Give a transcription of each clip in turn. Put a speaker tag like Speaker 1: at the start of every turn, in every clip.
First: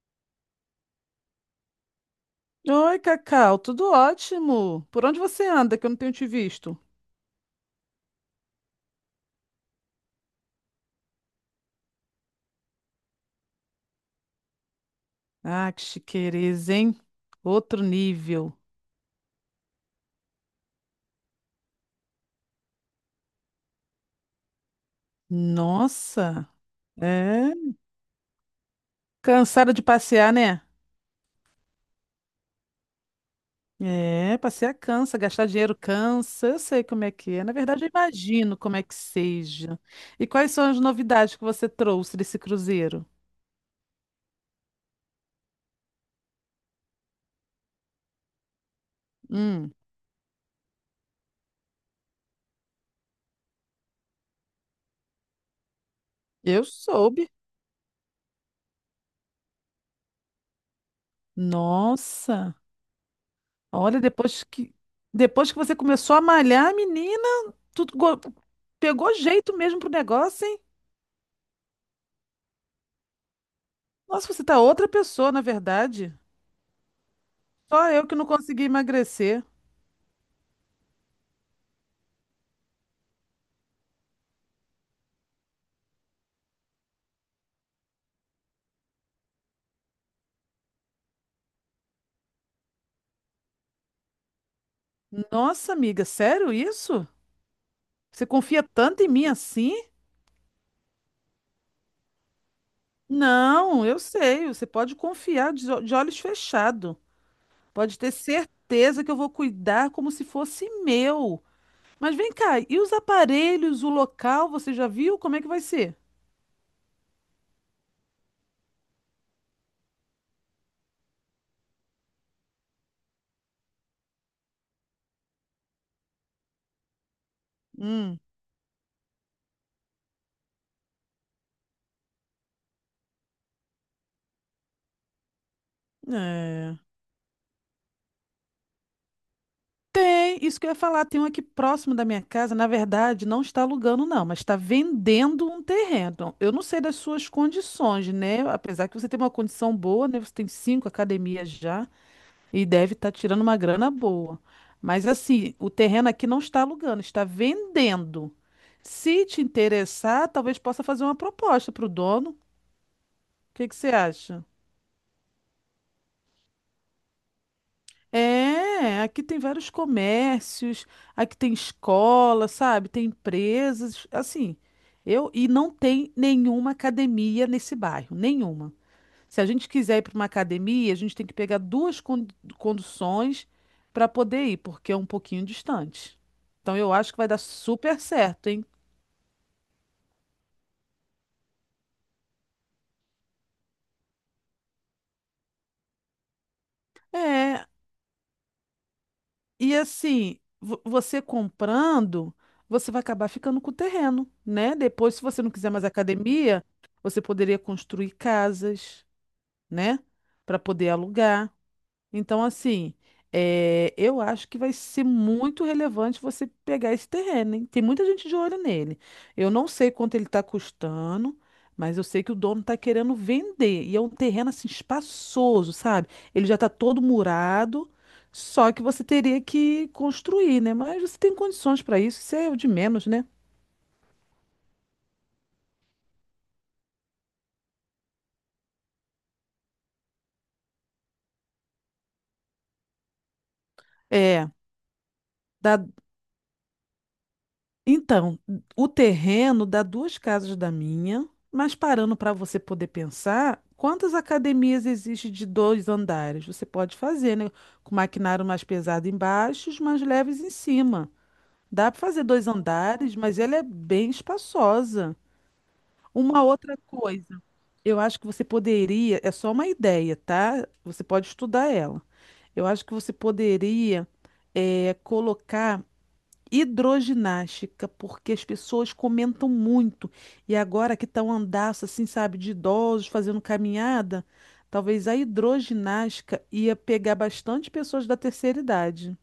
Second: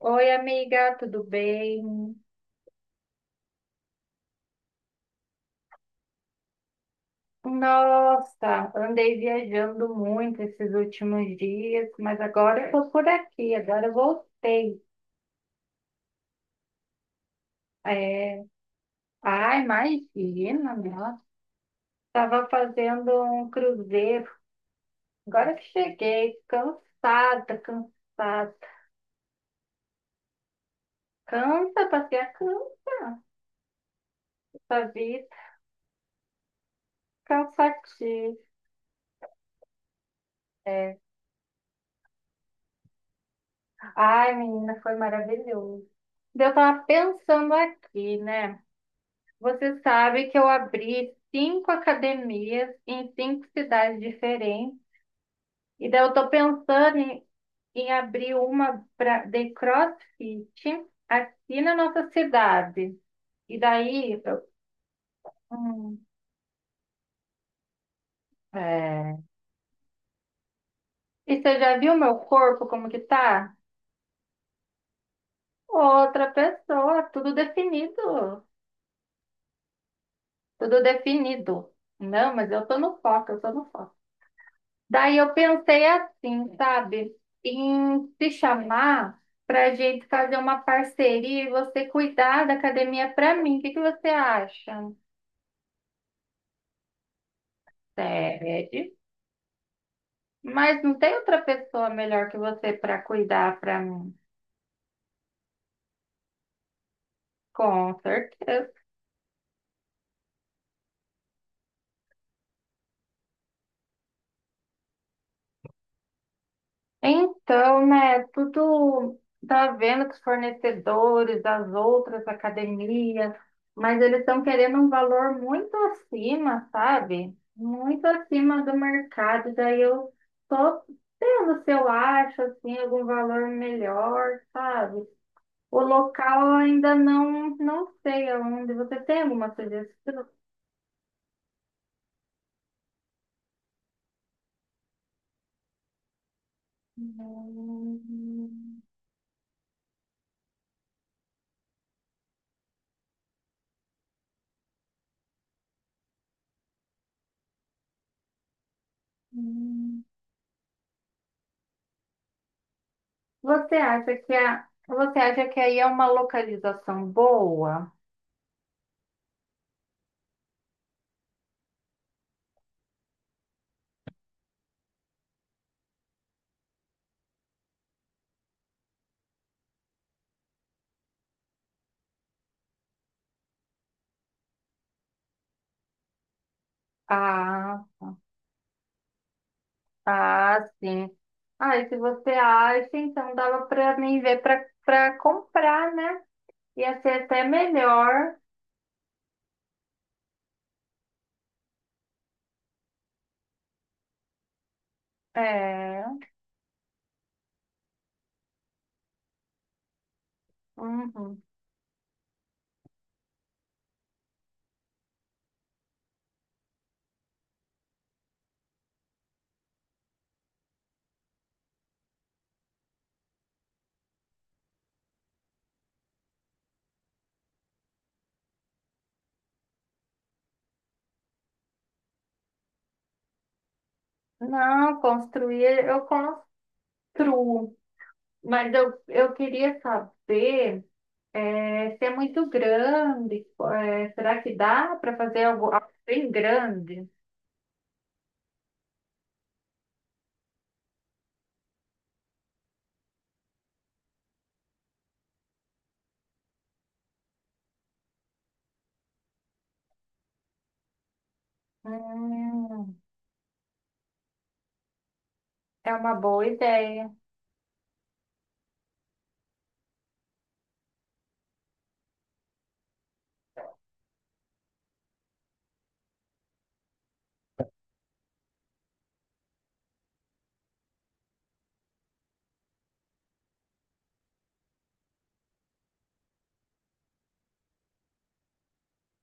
Speaker 1: Oi, amiga, tudo bem?
Speaker 2: Oi, Cacau, tudo ótimo. Por onde você anda que eu não tenho te visto?
Speaker 1: Nossa, andei viajando muito esses últimos dias, mas agora eu tô por aqui, agora eu voltei.
Speaker 2: Ah, que chiqueza, hein? Outro
Speaker 1: É.
Speaker 2: nível.
Speaker 1: Ah, imagina, nossa, estava fazendo um cruzeiro. Agora que cheguei,
Speaker 2: Nossa, é.
Speaker 1: cansada, cansada.
Speaker 2: Cansada de passear, né?
Speaker 1: Cansa, passei a cansa,
Speaker 2: É, passear
Speaker 1: a
Speaker 2: cansa,
Speaker 1: vida,
Speaker 2: gastar dinheiro cansa. Eu sei como é que é. Na verdade, eu
Speaker 1: cansativo.
Speaker 2: imagino como é que seja. E quais são as novidades que você trouxe desse cruzeiro?
Speaker 1: Ai, menina, foi maravilhoso. Eu tava pensando aqui, né?
Speaker 2: Hum,
Speaker 1: Você sabe que eu abri cinco academias em cinco cidades diferentes. E daí eu tô
Speaker 2: eu
Speaker 1: pensando em,
Speaker 2: soube.
Speaker 1: em abrir uma pra, de CrossFit aqui na nossa
Speaker 2: Nossa,
Speaker 1: cidade. E
Speaker 2: olha,
Speaker 1: daí,
Speaker 2: depois que depois que você
Speaker 1: hum,
Speaker 2: começou a malhar, menina. Tu go- Pegou
Speaker 1: é.
Speaker 2: jeito mesmo pro negócio, hein?
Speaker 1: E você já viu meu corpo como que tá?
Speaker 2: Nossa, você tá outra pessoa, na verdade.
Speaker 1: Outra pessoa, tudo
Speaker 2: Só eu que não
Speaker 1: definido,
Speaker 2: consegui emagrecer.
Speaker 1: tudo definido. Não, mas eu tô no foco, eu tô no foco. Daí eu pensei assim, sabe, em te chamar para a gente fazer uma parceria e você cuidar da academia para mim. O que que você acha?
Speaker 2: Nossa, amiga, sério isso? Você confia
Speaker 1: Sede.
Speaker 2: tanto em mim assim?
Speaker 1: Mas não tem outra pessoa melhor que você para cuidar para
Speaker 2: Não, eu
Speaker 1: mim?
Speaker 2: sei. Você pode confiar de, de olhos fechados. Pode
Speaker 1: Com
Speaker 2: ter
Speaker 1: certeza.
Speaker 2: certeza que eu vou cuidar como se fosse meu. Mas vem cá, e os aparelhos, o local, você já viu? Como é que vai ser?
Speaker 1: Então, né, tudo tá vendo que os fornecedores das outras academias, mas eles estão querendo um valor muito acima, sabe? Muito
Speaker 2: Hum,
Speaker 1: acima do mercado. Daí eu tô tendo se eu acho assim algum valor melhor, sabe? O local eu
Speaker 2: é.
Speaker 1: ainda não sei aonde. Você tem alguma sugestão?
Speaker 2: Tem, isso que eu ia falar, tem um aqui próximo da minha casa, na verdade, não está alugando não, mas está vendendo um terreno. Eu não sei das suas condições, né?
Speaker 1: Hum,
Speaker 2: Apesar que você tem uma condição boa, né? Você tem cinco academias já e deve estar tirando uma grana boa. Mas assim, o terreno aqui não está alugando, está vendendo. Se te
Speaker 1: hum.
Speaker 2: interessar, talvez possa fazer uma proposta para o dono. O que que você acha?
Speaker 1: Você acha que aí é uma localização boa?
Speaker 2: É, aqui tem vários comércios, aqui tem escola, sabe? Tem empresas, assim. Eu e não tem nenhuma academia nesse bairro, nenhuma. Se a gente quiser ir para uma academia, a gente tem que pegar duas conduções para poder ir, porque é um pouquinho distante. Então eu acho que vai dar
Speaker 1: Ah,
Speaker 2: super certo, hein?
Speaker 1: ah, sim. Ah, e se você acha, então dava para mim ver para comprar, né? Ia ser até
Speaker 2: É,
Speaker 1: melhor.
Speaker 2: e assim, você comprando, você vai acabar ficando com o terreno, né? Depois, se você não quiser mais
Speaker 1: É.
Speaker 2: academia, você poderia construir casas, né? Para poder
Speaker 1: Uhum.
Speaker 2: alugar. Então, assim, eu acho que vai ser muito relevante você pegar esse terreno, hein? Tem muita gente de olho nele. Eu não sei quanto ele está custando, mas eu sei que o dono está querendo vender. E é um terreno, assim, espaçoso, sabe? Ele já está todo murado, só que você teria que construir, né? Mas você tem condições para isso, isso é o de menos, né?
Speaker 1: Não, construir, eu construo. Mas eu queria saber é, se é muito grande. É, será
Speaker 2: É,
Speaker 1: que dá para fazer algo,
Speaker 2: dá.
Speaker 1: algo bem grande?
Speaker 2: Então, o terreno dá duas casas da minha, mas parando para você poder pensar, quantas academias existe de dois andares? Você pode fazer, né? Com maquinário mais pesado embaixo, os mais leves em cima. Dá para fazer dois
Speaker 1: Hum.
Speaker 2: andares, mas ela é bem espaçosa.
Speaker 1: É uma
Speaker 2: Uma
Speaker 1: boa
Speaker 2: outra
Speaker 1: ideia.
Speaker 2: coisa, eu acho que você poderia, é só uma ideia, tá? Você pode estudar ela. Eu acho que você poderia colocar hidroginástica, porque as pessoas comentam muito. E agora que tá um andaço, assim, sabe, de idosos fazendo caminhada, talvez a hidroginástica ia pegar bastante pessoas da terceira idade.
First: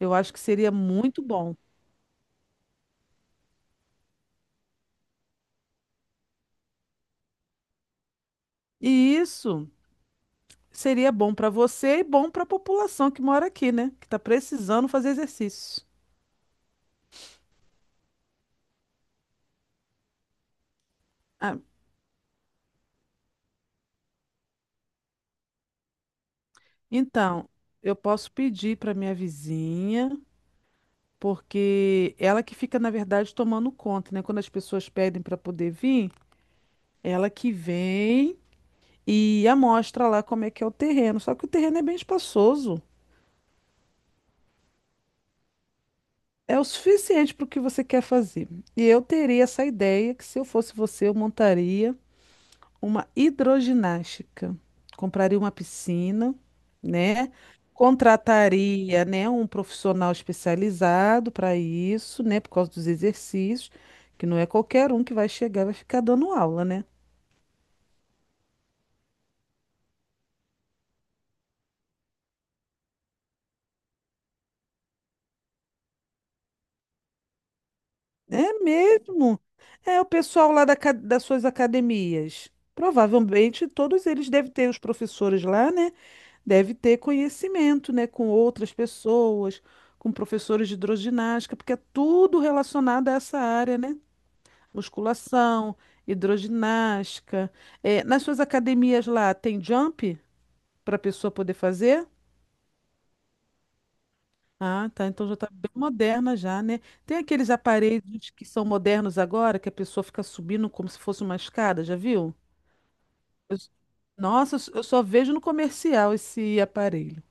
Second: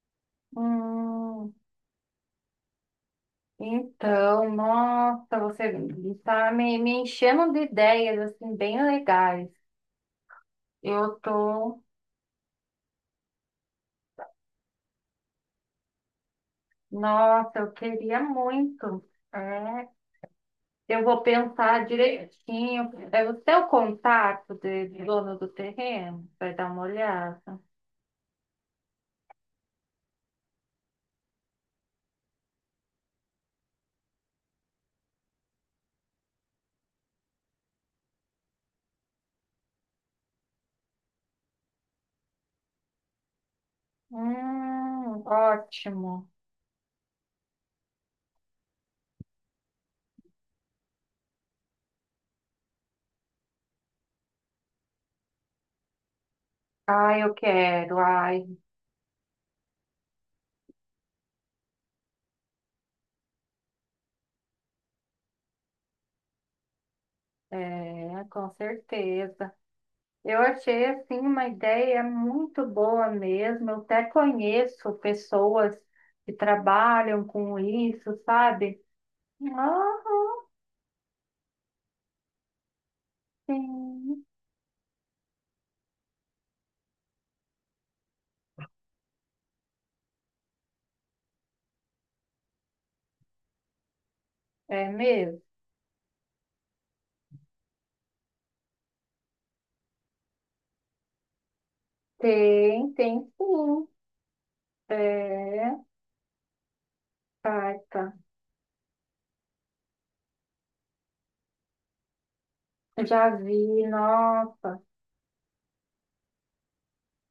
Speaker 2: Eu acho que seria muito
Speaker 1: Hum,
Speaker 2: bom.
Speaker 1: então, nossa, você está me enchendo de ideias assim bem
Speaker 2: E
Speaker 1: legais.
Speaker 2: isso seria
Speaker 1: Eu
Speaker 2: bom para
Speaker 1: tô,
Speaker 2: você e bom para a população que mora aqui, né? Que está precisando fazer exercício.
Speaker 1: nossa, eu queria muito. É, eu vou
Speaker 2: Ah,
Speaker 1: pensar direitinho. É o seu contato de dono do terreno? Vai dar uma
Speaker 2: então,
Speaker 1: olhada.
Speaker 2: eu posso pedir para minha vizinha, porque ela que fica, na verdade, tomando conta, né? Quando as pessoas pedem para poder vir, ela que vem e amostra lá como é que é o terreno. Só que o terreno é bem espaçoso.
Speaker 1: Ótimo.
Speaker 2: É o suficiente para o que você quer fazer. E eu teria essa ideia que, se eu fosse você, eu montaria uma hidroginástica. Compraria uma piscina,
Speaker 1: Ah,
Speaker 2: né?
Speaker 1: eu quero. Ai,
Speaker 2: Contrataria, né, um profissional especializado para isso, né, por causa dos exercícios, que não é qualquer um que vai chegar e vai ficar dando aula, né?
Speaker 1: é, com certeza. Eu achei assim uma ideia muito boa mesmo. Eu até conheço pessoas que trabalham com isso,
Speaker 2: É
Speaker 1: sabe?
Speaker 2: mesmo?
Speaker 1: Aham,
Speaker 2: É o pessoal lá das suas academias. Provavelmente todos
Speaker 1: sim.
Speaker 2: eles devem ter, os professores lá, né? Deve ter conhecimento, né? Com outras pessoas, com professores de hidroginástica, porque é tudo relacionado a essa área, né?
Speaker 1: É mesmo?
Speaker 2: Musculação, hidroginástica. É, nas suas academias lá, tem jump para a pessoa poder fazer?
Speaker 1: Tem, tem sim.
Speaker 2: Ah, tá. Então já está bem
Speaker 1: É,
Speaker 2: moderna já, né? Tem aqueles
Speaker 1: carta.
Speaker 2: aparelhos que são modernos agora, que a pessoa fica subindo como se fosse uma escada, já viu?
Speaker 1: Já
Speaker 2: Eu-
Speaker 1: vi,
Speaker 2: nossa,
Speaker 1: nossa.
Speaker 2: eu só vejo no comercial esse aparelho.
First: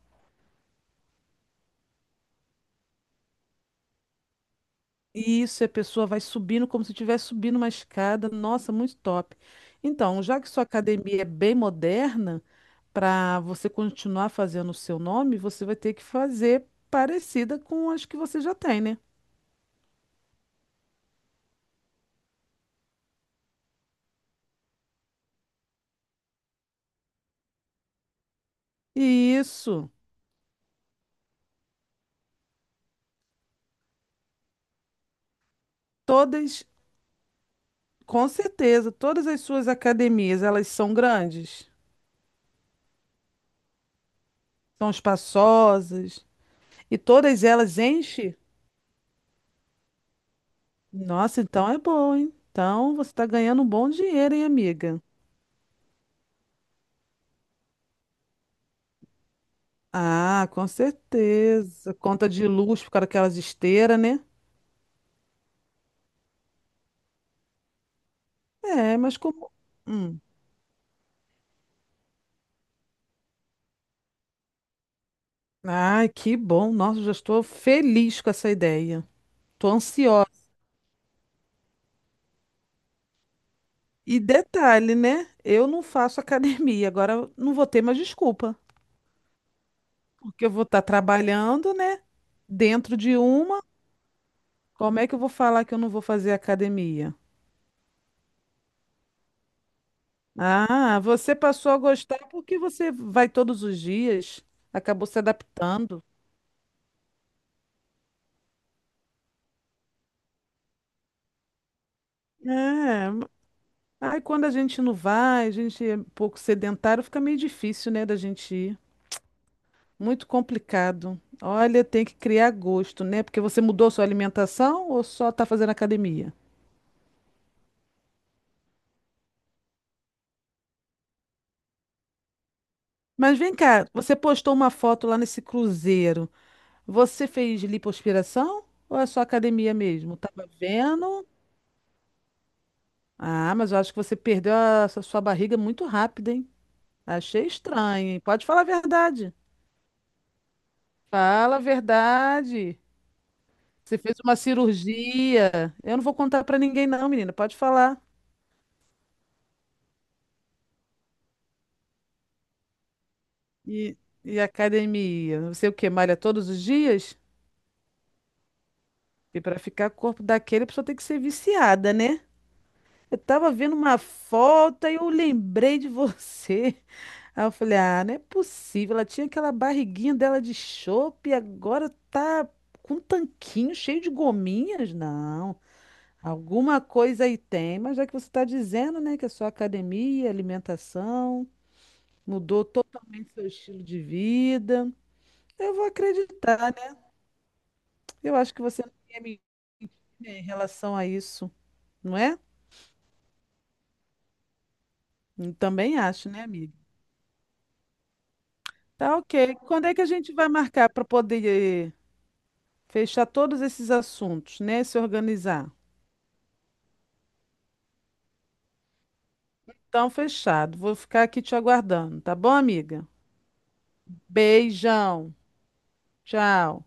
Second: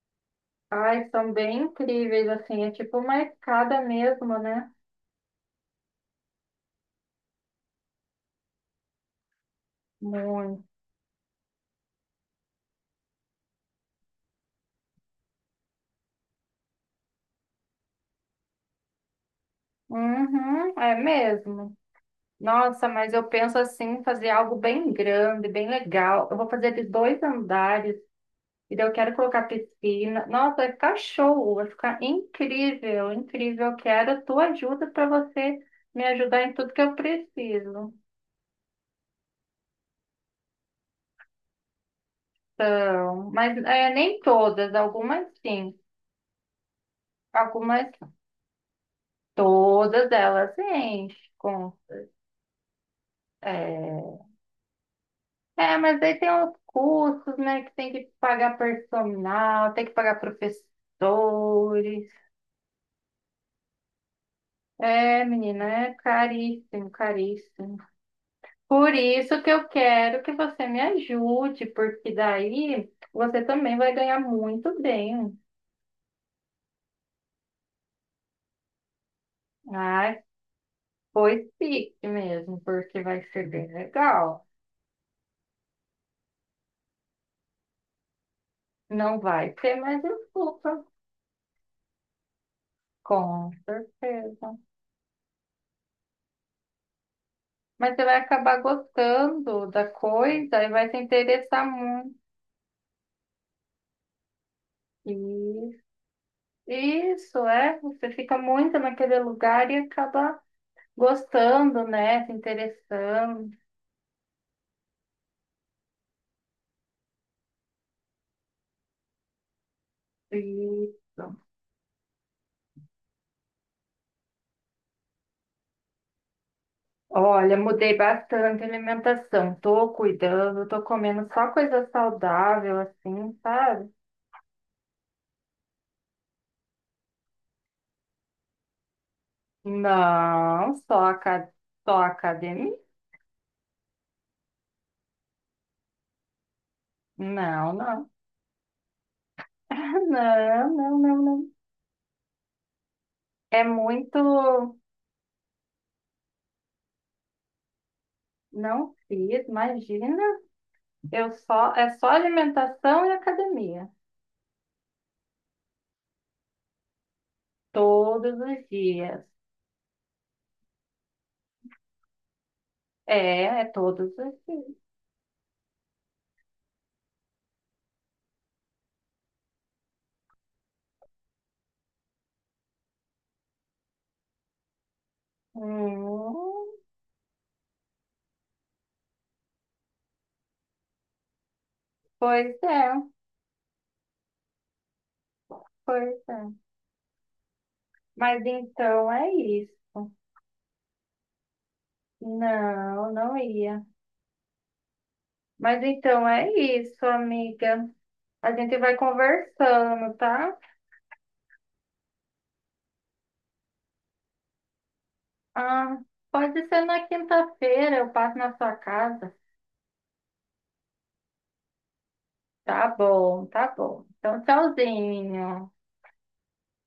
Speaker 1: Ai, são bem incríveis, assim. É tipo uma escada mesmo, né?
Speaker 2: E isso, a pessoa vai subindo como se estivesse subindo uma escada. Nossa, muito top. Então, já que
Speaker 1: Muito.
Speaker 2: sua academia é bem moderna, para você continuar fazendo o seu nome, você vai ter que fazer parecida com as que você já tem, né?
Speaker 1: Uhum, é mesmo. Nossa, mas eu penso assim, fazer algo bem grande, bem legal. Eu vou fazer de dois andares, e daí eu quero colocar
Speaker 2: Isso.
Speaker 1: piscina. Nossa, vai ficar show, vai ficar incrível, incrível. Eu quero a tua ajuda para você me ajudar em
Speaker 2: Todas,
Speaker 1: tudo que eu preciso.
Speaker 2: com certeza, todas as suas academias, elas são grandes,
Speaker 1: Então, mas é, nem todas,
Speaker 2: são
Speaker 1: algumas sim,
Speaker 2: espaçosas e todas elas
Speaker 1: algumas
Speaker 2: enchem.
Speaker 1: todas elas enchem
Speaker 2: Nossa, então
Speaker 1: com
Speaker 2: é bom, hein? Então você está ganhando um bom
Speaker 1: é,
Speaker 2: dinheiro, hein, amiga?
Speaker 1: é, mas aí tem os custos, né, que tem que pagar personal, tem que pagar
Speaker 2: Ah, com certeza.
Speaker 1: professores.
Speaker 2: Conta de luz por aquelas daquelas esteiras, né?
Speaker 1: É, menina, é caríssimo, caríssimo. Por
Speaker 2: É, mas
Speaker 1: isso
Speaker 2: como.
Speaker 1: que eu
Speaker 2: Hum.
Speaker 1: quero que você me ajude, porque daí você também vai ganhar muito bem.
Speaker 2: Ai, que bom. Nossa, já estou feliz com essa ideia. Estou
Speaker 1: Ai,
Speaker 2: ansiosa.
Speaker 1: pois fique mesmo, porque vai ser bem
Speaker 2: E
Speaker 1: legal.
Speaker 2: detalhe, né? Eu não faço academia, agora eu não vou ter mais desculpa.
Speaker 1: Não vai ter mais
Speaker 2: Porque eu vou estar
Speaker 1: desculpa,
Speaker 2: trabalhando, né? Dentro de
Speaker 1: com
Speaker 2: uma,
Speaker 1: certeza.
Speaker 2: como é que eu vou falar que eu não vou fazer academia?
Speaker 1: Mas você vai acabar gostando da coisa e vai se
Speaker 2: Ah, você
Speaker 1: interessar
Speaker 2: passou a
Speaker 1: muito.
Speaker 2: gostar porque você vai todos os dias, acabou se
Speaker 1: Isso,
Speaker 2: adaptando.
Speaker 1: isso é. Você fica muito naquele lugar e acaba gostando, né? Se
Speaker 2: É,
Speaker 1: interessando.
Speaker 2: aí quando a gente não vai, a gente é um pouco sedentário, fica meio difícil, né, da gente ir. Muito complicado.
Speaker 1: Isso.
Speaker 2: Olha, tem que criar gosto, né? Porque você mudou sua alimentação ou só tá fazendo academia?
Speaker 1: Olha, mudei bastante a alimentação. Tô cuidando, tô comendo só coisa saudável, assim,
Speaker 2: Mas vem cá,
Speaker 1: sabe?
Speaker 2: você postou uma foto lá nesse cruzeiro. Você fez lipoaspiração ou é só academia mesmo? Tava
Speaker 1: Não,
Speaker 2: vendo?
Speaker 1: só academia?
Speaker 2: Ah, mas eu acho que você perdeu a sua barriga muito rápido, hein? Achei
Speaker 1: Não,
Speaker 2: estranho,
Speaker 1: não.
Speaker 2: hein? Pode falar a verdade.
Speaker 1: Não, não, não, não.
Speaker 2: Fala a verdade.
Speaker 1: É
Speaker 2: Você fez uma
Speaker 1: muito.
Speaker 2: cirurgia. Eu não vou contar pra ninguém, não, menina. Pode falar.
Speaker 1: Não fiz, imagina. Eu só é só alimentação e academia.
Speaker 2: E, e academia? Não sei o que, malha todos os dias?
Speaker 1: Todos os dias.
Speaker 2: E pra ficar com o corpo daquele, a pessoa tem que ser viciada, né? Eu
Speaker 1: É,
Speaker 2: tava
Speaker 1: é
Speaker 2: vendo uma
Speaker 1: todos os dias.
Speaker 2: foto e eu lembrei de você. Aí eu falei, ah, não é possível. Ela tinha aquela barriguinha dela de chope e agora tá com um tanquinho cheio de gominhas? Não.
Speaker 1: Hum,
Speaker 2: Alguma coisa aí tem, mas já que você está dizendo, né, que a sua academia, alimentação,
Speaker 1: pois
Speaker 2: mudou
Speaker 1: é.
Speaker 2: totalmente seu estilo de vida, eu vou
Speaker 1: Pois é.
Speaker 2: acreditar, né? Eu
Speaker 1: Mas
Speaker 2: acho que você não
Speaker 1: então
Speaker 2: ia
Speaker 1: é
Speaker 2: me mentir,
Speaker 1: isso.
Speaker 2: né, em relação a isso, não é?
Speaker 1: Não, não ia.
Speaker 2: Eu
Speaker 1: Mas
Speaker 2: também
Speaker 1: então
Speaker 2: acho, né,
Speaker 1: é
Speaker 2: amiga?
Speaker 1: isso, amiga. A gente vai
Speaker 2: Tá, ok. Quando é que a
Speaker 1: conversando,
Speaker 2: gente vai
Speaker 1: tá?
Speaker 2: marcar para poder fechar todos esses assuntos, né? Se organizar.
Speaker 1: Ah, pode ser na quinta-feira, eu passo na sua casa.
Speaker 2: Então, fechado. Vou ficar aqui te aguardando, tá bom,
Speaker 1: Tá
Speaker 2: amiga?
Speaker 1: bom, tá bom. Então,
Speaker 2: Beijão.
Speaker 1: tchauzinho.
Speaker 2: Tchau.